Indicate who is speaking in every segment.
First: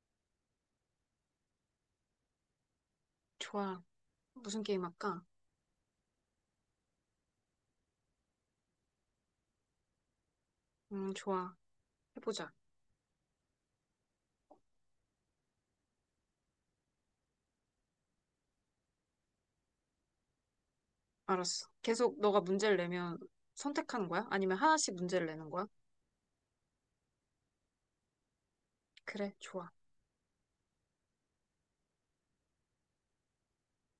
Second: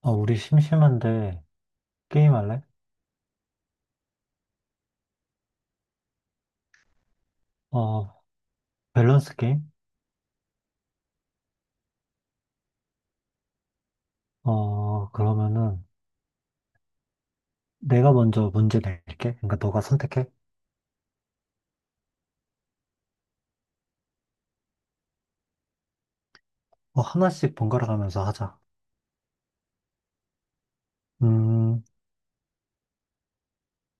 Speaker 1: 우리 심심한데 게임 할래?
Speaker 2: 좋아. 무슨 게임 할까?
Speaker 1: 어, 밸런스 게임?
Speaker 2: 좋아. 해보자.
Speaker 1: 그러면은 내가 먼저 문제 낼게. 그러니까 너가 선택해.
Speaker 2: 알았어. 계속 너가 문제를 내면 선택하는 거야? 아니면 하나씩 문제를 내는 거야?
Speaker 1: 하나씩 번갈아 가면서 하자.
Speaker 2: 그래, 좋아.
Speaker 1: 음,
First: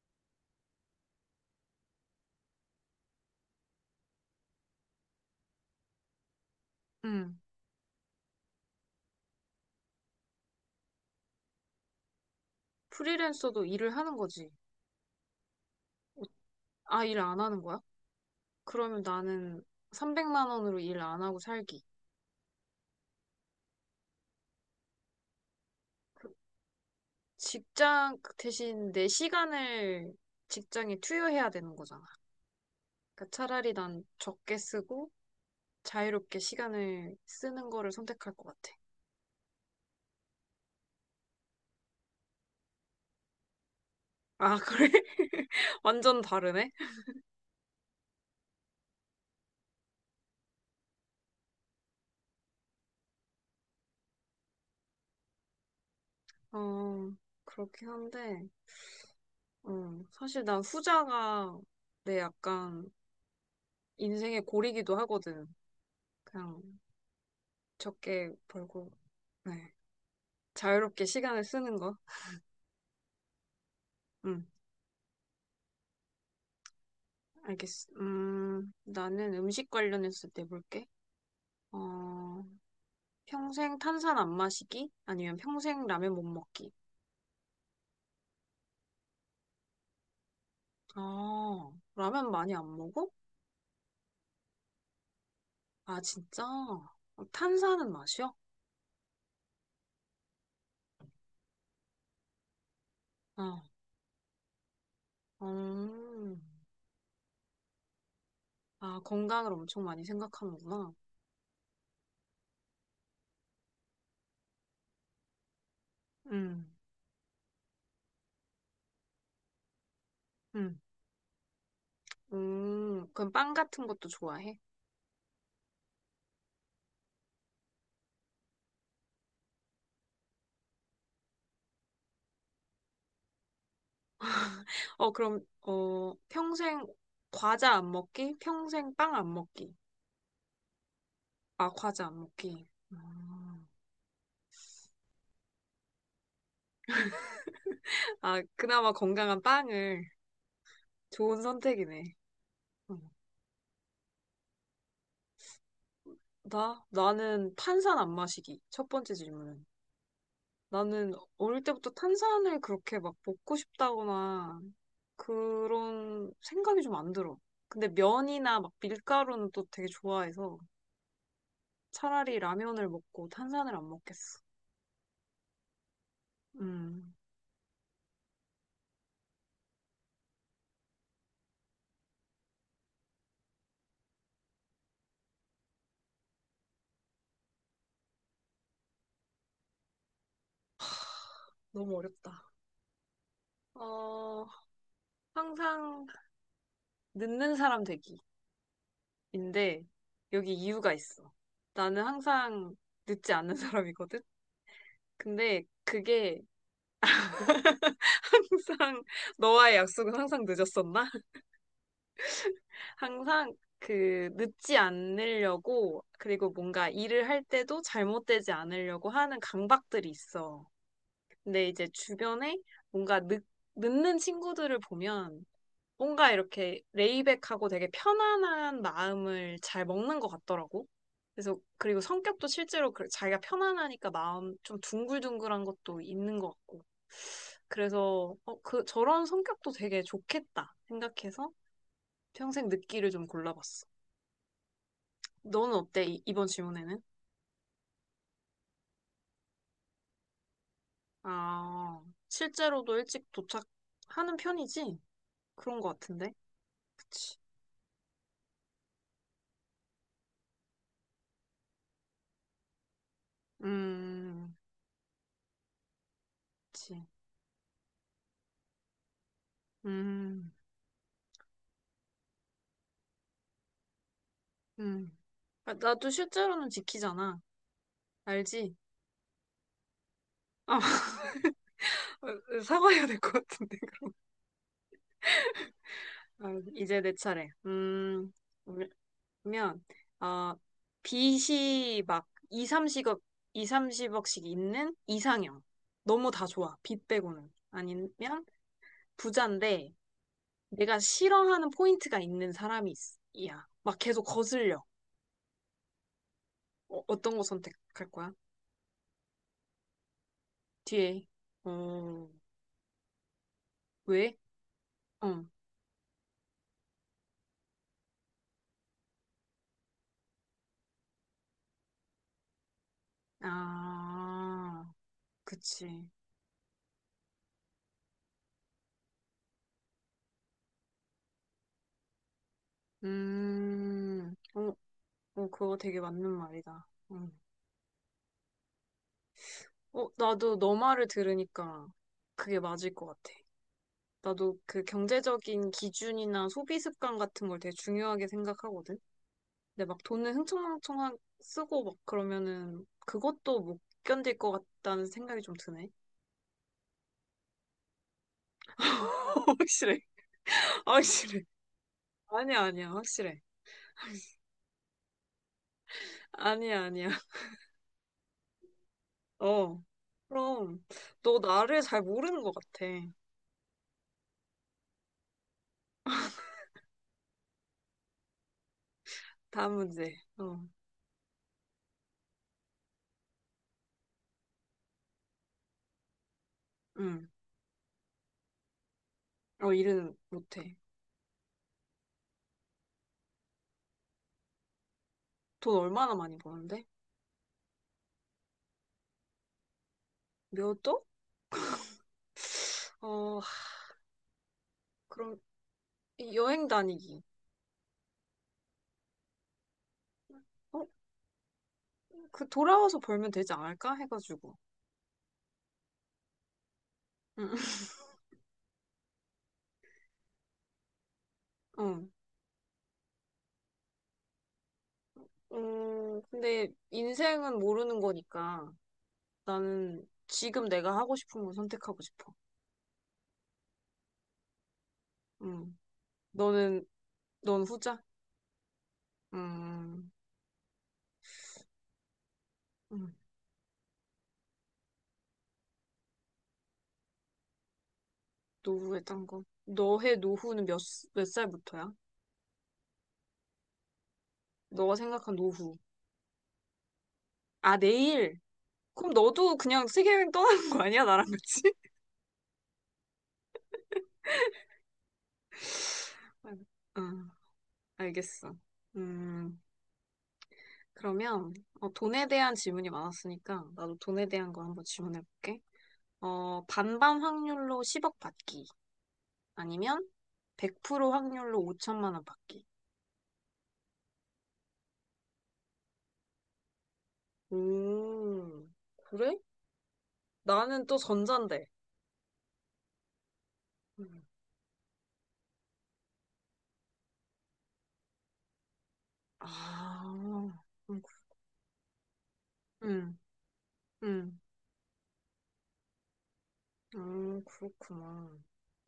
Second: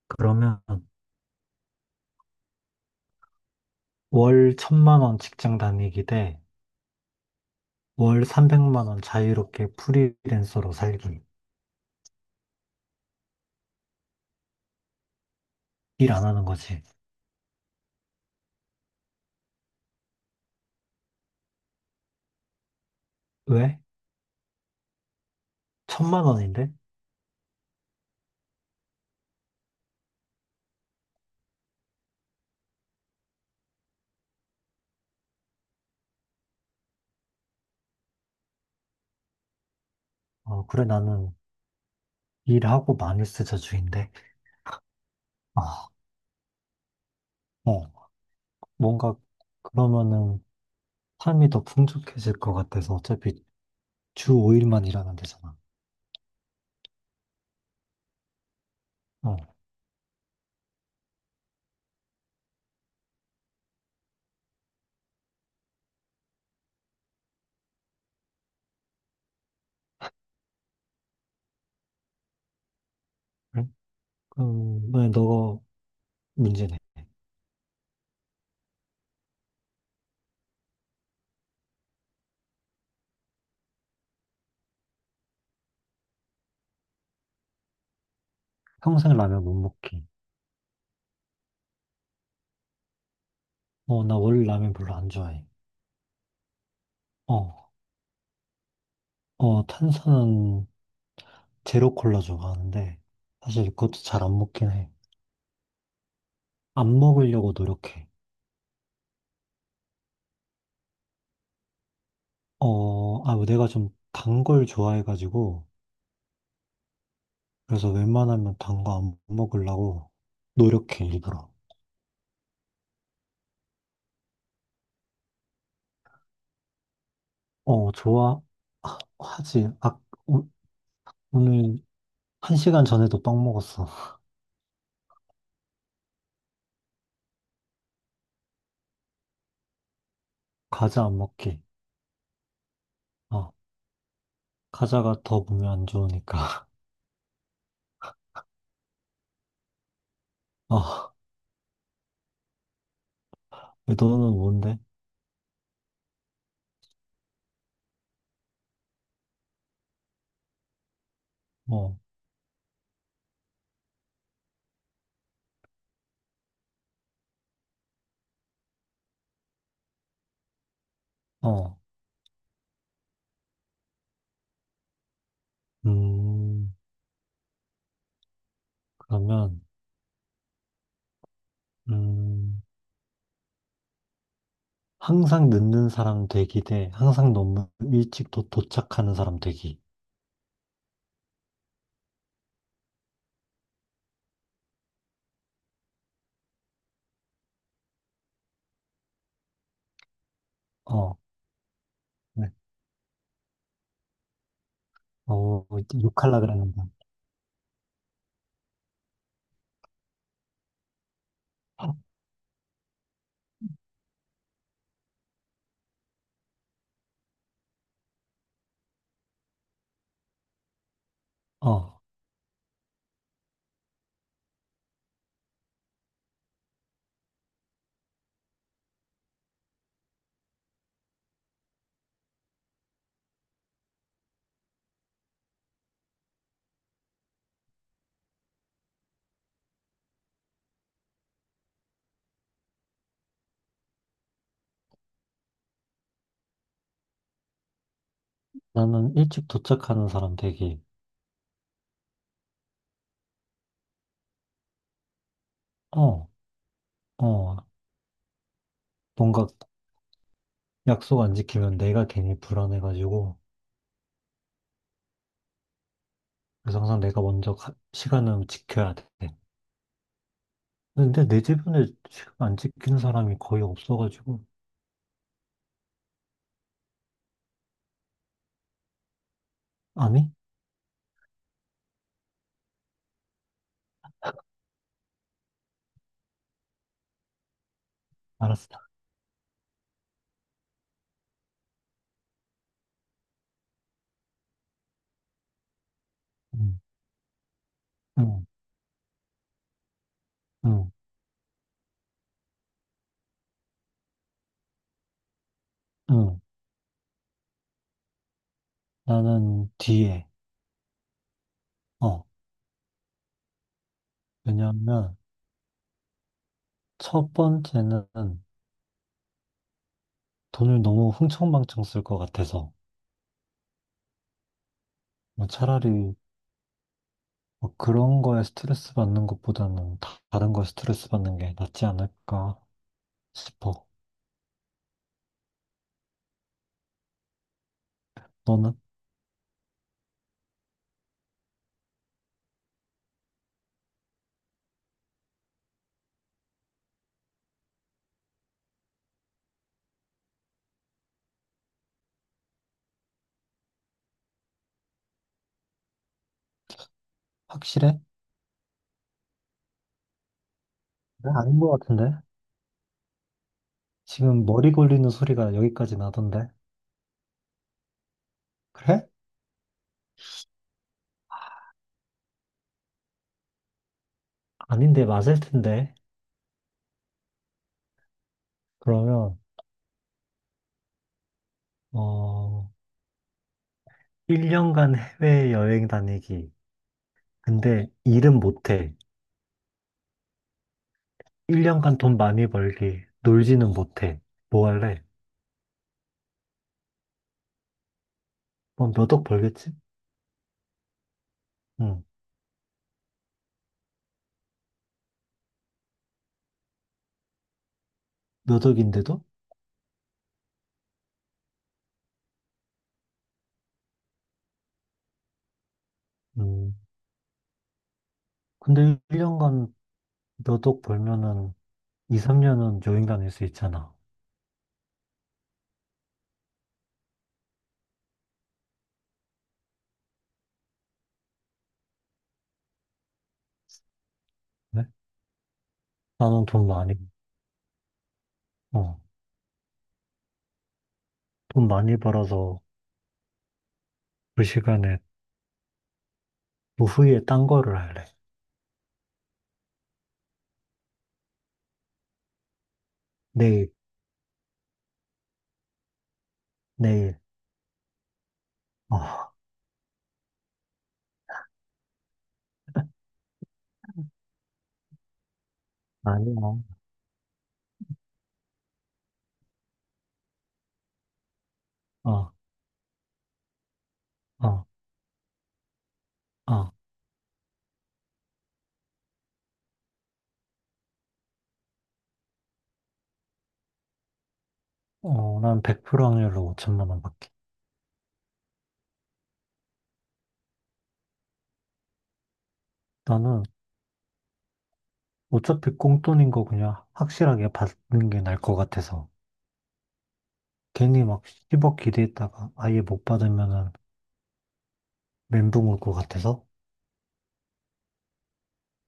Speaker 1: 그러면 월 1,000만 원 직장 다니기 대 월
Speaker 2: 음,
Speaker 1: 300만원 자유롭게 프리랜서로 살기.
Speaker 2: 프리랜서도 일을 하는 거지.
Speaker 1: 일 안 하는 거지.
Speaker 2: 아, 일 안 하는 거야? 그러면 나는 300만 원으로 일 안 하고 살기.
Speaker 1: 왜? 천만
Speaker 2: 그
Speaker 1: 원인데?
Speaker 2: 직장 그 대신 내 시간을 직장에 투여해야 되는 거잖아. 그러니까 차라리 난 적게 쓰고 자유롭게 시간을 쓰는 거를 선택할 것 같아.
Speaker 1: 그래 나는 일하고 많이 쓰자 주인데.
Speaker 2: 아, 그래?
Speaker 1: 아,
Speaker 2: 완전 다르네?
Speaker 1: 어, 뭔가 그러면은 삶이 더 풍족해질 것 같아서 어차피 주 5일만 일하면 되잖아.
Speaker 2: 어, 그렇긴 한데.
Speaker 1: 어.
Speaker 2: 어, 사실 난 후자가 내 약간 인생의 고리기도 하거든. 그냥 적게 벌고, 네. 자유롭게 시간을 쓰는 거.
Speaker 1: 그래?
Speaker 2: 응,
Speaker 1: 그럼 왜 너가 문제네.
Speaker 2: 알겠어. 나는 음식 관련해서 내볼게. 어, 평생 탄산 안 마시기? 아니면 평생 라면 못 먹기?
Speaker 1: 평생 라면 못 먹기.
Speaker 2: 아, 라면 많이 안 먹어?
Speaker 1: 나 원래 라면 별로 안 좋아해.
Speaker 2: 아, 진짜? 어,
Speaker 1: 어,
Speaker 2: 탄산은 마셔?
Speaker 1: 탄산은 제로 콜라 좋아하는데,
Speaker 2: 어,
Speaker 1: 사실 그것도 잘 안 먹긴 해.
Speaker 2: 음.
Speaker 1: 안 먹으려고 노력해.
Speaker 2: 아, 건강을 엄청 많이 생각하는구나.
Speaker 1: 아, 뭐 내가 좀 단 걸 좋아해가지고,
Speaker 2: 음,
Speaker 1: 그래서 웬만하면 단 거 안 먹으려고
Speaker 2: 음.
Speaker 1: 노력해, 일부러.
Speaker 2: 그럼 빵 같은 것도 좋아해?
Speaker 1: 어, 좋아하지. 아, 오- 오늘 1시간 전에도 빵 먹었어.
Speaker 2: 어, 그럼, 평생 과자 안 먹기? 평생 빵 안 먹기?
Speaker 1: 과자 안 먹기.
Speaker 2: 아, 과자 안 먹기.
Speaker 1: 어.
Speaker 2: 음.
Speaker 1: 카자가 더 몸에 안 좋으니까.
Speaker 2: 아, 그나마 건강한 빵을.
Speaker 1: 어,
Speaker 2: 좋은 선택이네. 음.
Speaker 1: 너는 뭔데?
Speaker 2: 나? 나는 탄산 안 마시기. 첫 번째 질문은. 나는 어릴 때부터
Speaker 1: 어,
Speaker 2: 탄산을 그렇게 막 먹고 싶다거나 그런 생각이 좀 안 들어. 근데 면이나 막 밀가루는 또 되게 좋아해서
Speaker 1: 어.
Speaker 2: 차라리 라면을 먹고 탄산을 안 먹겠어.
Speaker 1: 음,
Speaker 2: 음,
Speaker 1: 그러면, 음, 항상 늦는 사람 되기 대 항상 너무 일찍 도착하는 사람 되기.
Speaker 2: 너무 어렵다. 어, 항상 늦는 사람 되기인데 여기 이유가
Speaker 1: 어,
Speaker 2: 있어. 나는
Speaker 1: 네.
Speaker 2: 항상 늦지 않는 사람이거든? 근데
Speaker 1: 어, 욕할라
Speaker 2: 그게
Speaker 1: 그랬는데.
Speaker 2: 항상 너와의 약속은 항상 늦었었나? 항상 그 늦지 않으려고 그리고 뭔가 일을 할 때도 잘못되지 않으려고 하는 강박들이 있어. 근데 이제
Speaker 1: 어,
Speaker 2: 주변에 뭔가 늦는 친구들을 보면 뭔가 이렇게 레이백하고 되게 편안한 마음을 잘 먹는 것 같더라고. 그래서 그리고 성격도 실제로 자기가 편안하니까 마음 좀 둥글둥글한 것도 있는 것 같고. 그래서 그 저런 성격도 되게 좋겠다 생각해서 평생 늦기를 좀 골라봤어. 너는 어때? 이번 질문에는?
Speaker 1: 나는 일찍 도착하는 사람 되기.
Speaker 2: 아, 실제로도 일찍 도착하는 편이지? 그런 것
Speaker 1: 어,
Speaker 2: 같은데? 그치.
Speaker 1: 어, 뭔가 약속 안 지키면 내가 괜히 불안해가지고.
Speaker 2: 음,
Speaker 1: 그래서 항상
Speaker 2: 그치.
Speaker 1: 내가 먼저 시간은 지켜야 돼.
Speaker 2: 음,
Speaker 1: 근데 내 주변에 지금 안 지키는 사람이 거의 없어가지고.
Speaker 2: 음. 아, 나도 실제로는 지키잖아. 알지?
Speaker 1: 아니?
Speaker 2: 아, 사과해야 될 것 같은데. 아, 이제 내 차례.
Speaker 1: 알았어.
Speaker 2: 그러면, 아, 빚이 막 2, 30억, 2, 30억씩 있는 이상형. 너무 다 좋아.
Speaker 1: 응,
Speaker 2: 빚 빼고는. 아니면
Speaker 1: 응,
Speaker 2: 부자인데,
Speaker 1: 응,
Speaker 2: 내가 싫어하는 포인트가 있는 사람이 이야. 막 계속 거슬려.
Speaker 1: 응.
Speaker 2: 어, 떤거 선택할 거야?
Speaker 1: 나는 뒤에.
Speaker 2: 뒤에.
Speaker 1: 어.
Speaker 2: 어, 왜?
Speaker 1: 왜냐하면
Speaker 2: 어.
Speaker 1: 첫 번째는 돈을 너무 흥청망청 쓸 것 같아서.
Speaker 2: 아,
Speaker 1: 뭐
Speaker 2: 그치.
Speaker 1: 차라리 뭐 그런 거에 스트레스 받는 것보다는 다른 거에 스트레스 받는 게 낫지 않을까 싶어.
Speaker 2: 어, 어, 그거 되게 맞는 말이다. 음.
Speaker 1: 너는?
Speaker 2: 어, 나도 너 말을 들으니까 그게 맞을 것 같아. 나도 그 경제적인 기준이나 소비 습관 같은 걸 되게 중요하게 생각하거든. 근데 막 돈을 흥청망청 쓰고 막 그러면은 그것도 못 견딜 것 같다는 생각이 좀 드네.
Speaker 1: 확실해?
Speaker 2: 확실해.
Speaker 1: 네,
Speaker 2: 확실해.
Speaker 1: 아닌 것 같은데?
Speaker 2: 아니야, 아니야. 확실해.
Speaker 1: 지금 머리 걸리는 소리가 여기까지 나던데?
Speaker 2: 아니야, 아니야.
Speaker 1: 그래?
Speaker 2: 어. 그럼 너 나를 잘 모르는 것 같아.
Speaker 1: 아닌데 맞을 텐데. 그러면
Speaker 2: 다음 문제. 어.
Speaker 1: 어, 1년간 해외여행 다니기.
Speaker 2: 응.
Speaker 1: 근데 일은 못해.
Speaker 2: 어, 일은 못해.
Speaker 1: 1년간 돈 많이 벌기. 놀지는 못해. 뭐 할래?
Speaker 2: 돈 얼마나 많이 버는데?
Speaker 1: 뭐 몇 억 벌겠지?
Speaker 2: 몇 억?
Speaker 1: 응.
Speaker 2: 어, 그럼 이 여행 다니기.
Speaker 1: 몇 억인데도?
Speaker 2: 어? 그 돌아와서 벌면 되지 않을까? 해가지고.
Speaker 1: 음.
Speaker 2: 응.
Speaker 1: 근데 1년간 몇억 벌면은
Speaker 2: 어.
Speaker 1: 2, 3년은 여행 다닐 수 있잖아.
Speaker 2: 근데 인생은 모르는 거니까 나는 지금 내가 하고 싶은 걸 선택하고 싶어.
Speaker 1: 네?
Speaker 2: 음,
Speaker 1: 나는
Speaker 2: 너는, 넌 후자?
Speaker 1: 어,
Speaker 2: 음,
Speaker 1: 돈 많이 벌어서
Speaker 2: 음,
Speaker 1: 그 시간에 노후에 딴 거를 할래.
Speaker 2: 노후에 딴 거. 너의 노후는 몇 살부터야?
Speaker 1: 내일,
Speaker 2: 너가 생각한 노후.
Speaker 1: 내일.
Speaker 2: 아, 내일?
Speaker 1: 어,
Speaker 2: 그럼 너도 그냥 세계여행 떠나는 거 아니야? 나랑 같이?
Speaker 1: 아니야.
Speaker 2: 응, 알겠어. 음, 그러면 돈에
Speaker 1: 어,
Speaker 2: 대한 질문이 많았으니까 나도 돈에 대한 거
Speaker 1: 어,
Speaker 2: 한번 질문해볼게. 어,
Speaker 1: 어.
Speaker 2: 반반 확률로 10억 받기. 아니면 100% 확률로 5천만 원 받기.
Speaker 1: 난 100% 확률로 5,000만 원 받기.
Speaker 2: 음, 그래? 나는 또 전자인데.
Speaker 1: 나는
Speaker 2: 음.
Speaker 1: 어차피 꽁돈인 거 그냥 확실하게 받는 게 나을 것 같아서.
Speaker 2: 아, 음,
Speaker 1: 괜히 막 10억 기대했다가 아예 못
Speaker 2: 음,
Speaker 1: 받으면은
Speaker 2: 음.
Speaker 1: 멘붕 올 것 같아서.
Speaker 2: 그렇구나.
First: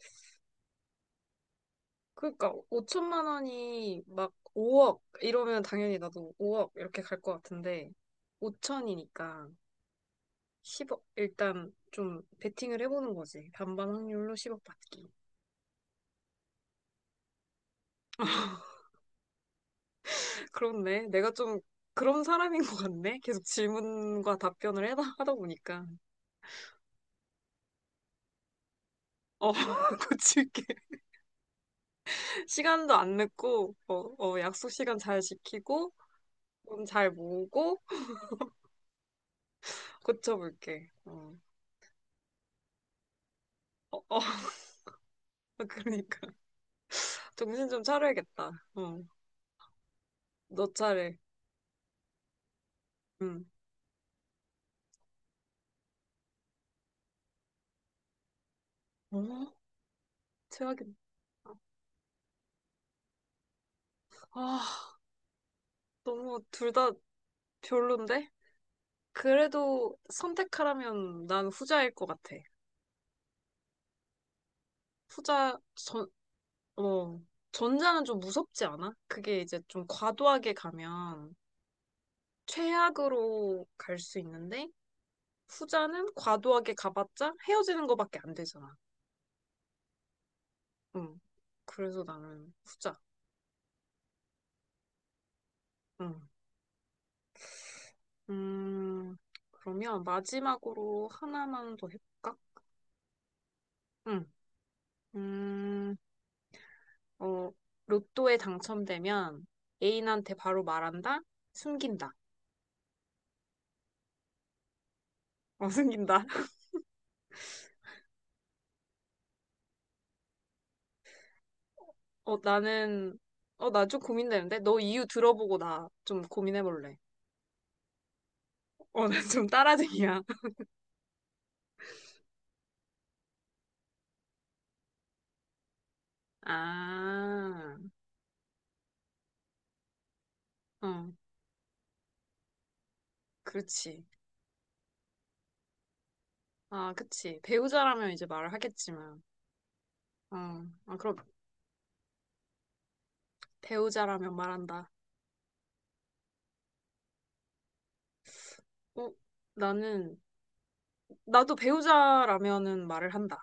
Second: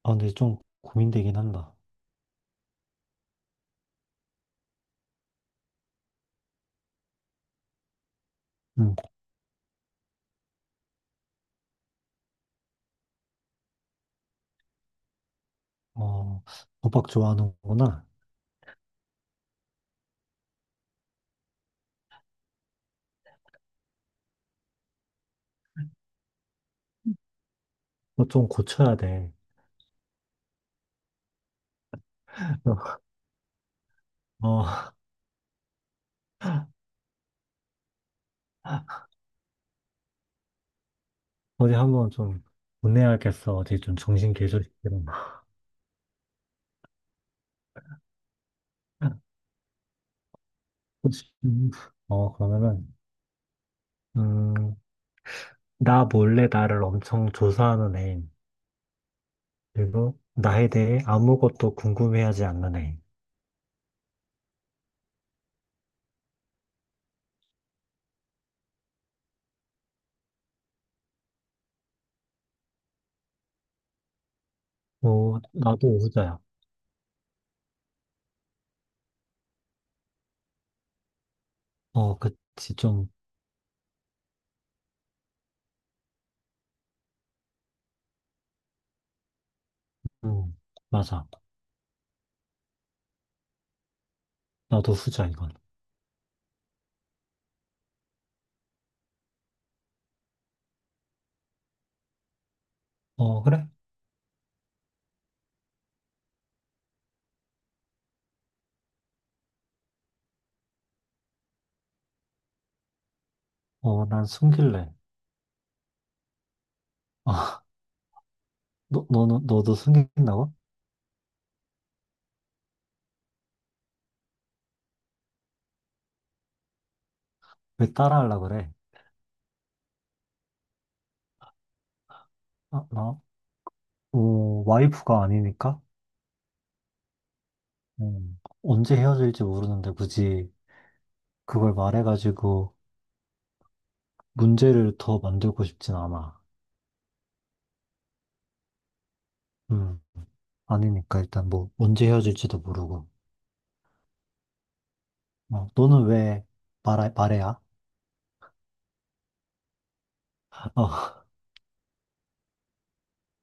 Speaker 1: 아, 근데 좀 고민되긴 한다.
Speaker 2: 그러니까 5천만 원이 막 5억 이러면 당연히 나도 5억 이렇게 갈 것 같은데
Speaker 1: 응,
Speaker 2: 5천이니까 10억 일단 좀 베팅을 해보는 거지. 반반 확률로 10억 받기.
Speaker 1: 어, 도박 좋아하는구나.
Speaker 2: 그렇네. 내가 좀 그런 사람인 것 같네. 계속 질문과 답변을 하다 보니까.
Speaker 1: 너 좀 고쳐야 돼.
Speaker 2: 어, 고칠게. 시간도 안 늦고,
Speaker 1: 어,
Speaker 2: 약속 시간 잘 지키고, 돈 잘 모으고, 고쳐볼게. 어,
Speaker 1: 어디 한번 좀 보내야겠어. 어디 좀
Speaker 2: 어, 어,
Speaker 1: 정신 개조시키는.
Speaker 2: 그러니까. 정신 좀 차려야겠다. 어, 너 차례.
Speaker 1: 그러면은,
Speaker 2: 응.
Speaker 1: 음, 나 몰래 나를 엄청 조사하는 애.
Speaker 2: 어?
Speaker 1: 그리고 나에
Speaker 2: 최악이다.
Speaker 1: 대해 아무것도 궁금해하지 않는 애.
Speaker 2: 아, 너무 둘 다 별론데? 그래도 선택하라면 난 후자일 것 같아. 후자,
Speaker 1: 나도 후자야.
Speaker 2: 어, 전자는 좀 무섭지 않아? 그게 이제 좀 과도하게 가면
Speaker 1: 그치, 좀,
Speaker 2: 최악으로 갈 수 있는데 후자는 과도하게 가봤자 헤어지는 거밖에 안 되잖아.
Speaker 1: 음,
Speaker 2: 응.
Speaker 1: 맞아.
Speaker 2: 그래서 나는 후자.
Speaker 1: 나도 후자, 이건.
Speaker 2: 응. 음, 그러면 마지막으로 하나만 더 해볼까?
Speaker 1: 어, 그래?
Speaker 2: 응. 음, 어, 로또에 당첨되면 애인한테 바로 말한다? 숨긴다.
Speaker 1: 난 숨길래.
Speaker 2: 어, 숨긴다.
Speaker 1: 아, 너도 숨긴다고?
Speaker 2: 어, 나는, 어, 나 좀 고민되는데? 너 이유 들어보고 나 좀 고민해볼래.
Speaker 1: 왜 따라하려고 그래?
Speaker 2: 어, 나 좀 따라쟁이야.
Speaker 1: 아, 와이프가 아니니까?
Speaker 2: 아,
Speaker 1: 언제 헤어질지 모르는데 굳이
Speaker 2: 어,
Speaker 1: 그걸 말해가지고
Speaker 2: 그렇지.
Speaker 1: 문제를 더 만들고 싶진 않아.
Speaker 2: 아, 그치. 배우자라면 이제 말을 하겠지만.
Speaker 1: 음,
Speaker 2: 어, 아, 그럼
Speaker 1: 아니니까 일단 뭐, 언제 헤어질지도 모르고.
Speaker 2: 배우자라면 말한다.
Speaker 1: 너는 왜 말해야?
Speaker 2: 어, 나는,
Speaker 1: 어,
Speaker 2: 나도 배우자라면은 말을 한다.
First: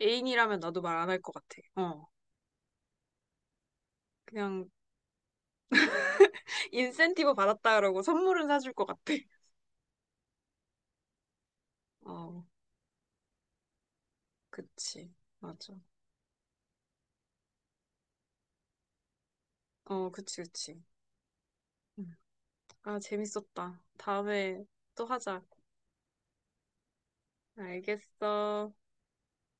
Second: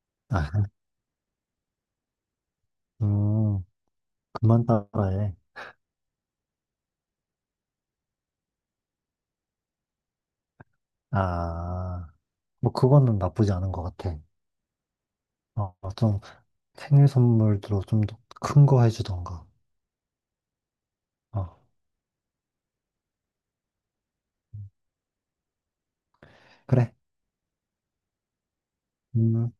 Speaker 2: 애인이라면
Speaker 1: 아,
Speaker 2: 나도 말 안 할 것 같아. 어,
Speaker 1: 음, 그만
Speaker 2: 그냥
Speaker 1: 따라해.
Speaker 2: 인센티브 받았다 그러고 선물은 사줄 것 같아.
Speaker 1: 아,
Speaker 2: 어,
Speaker 1: 뭐, 그거는 나쁘지 않은 것 같아.
Speaker 2: 그치. 맞아.
Speaker 1: 좀, 생일 선물로 좀 더 큰 거 해주던가.
Speaker 2: 어, 그치, 그치.
Speaker 1: 어,
Speaker 2: 아, 재밌었다. 다음에 또 하자.
Speaker 1: 그래.
Speaker 2: 알겠어.
Speaker 1: 음.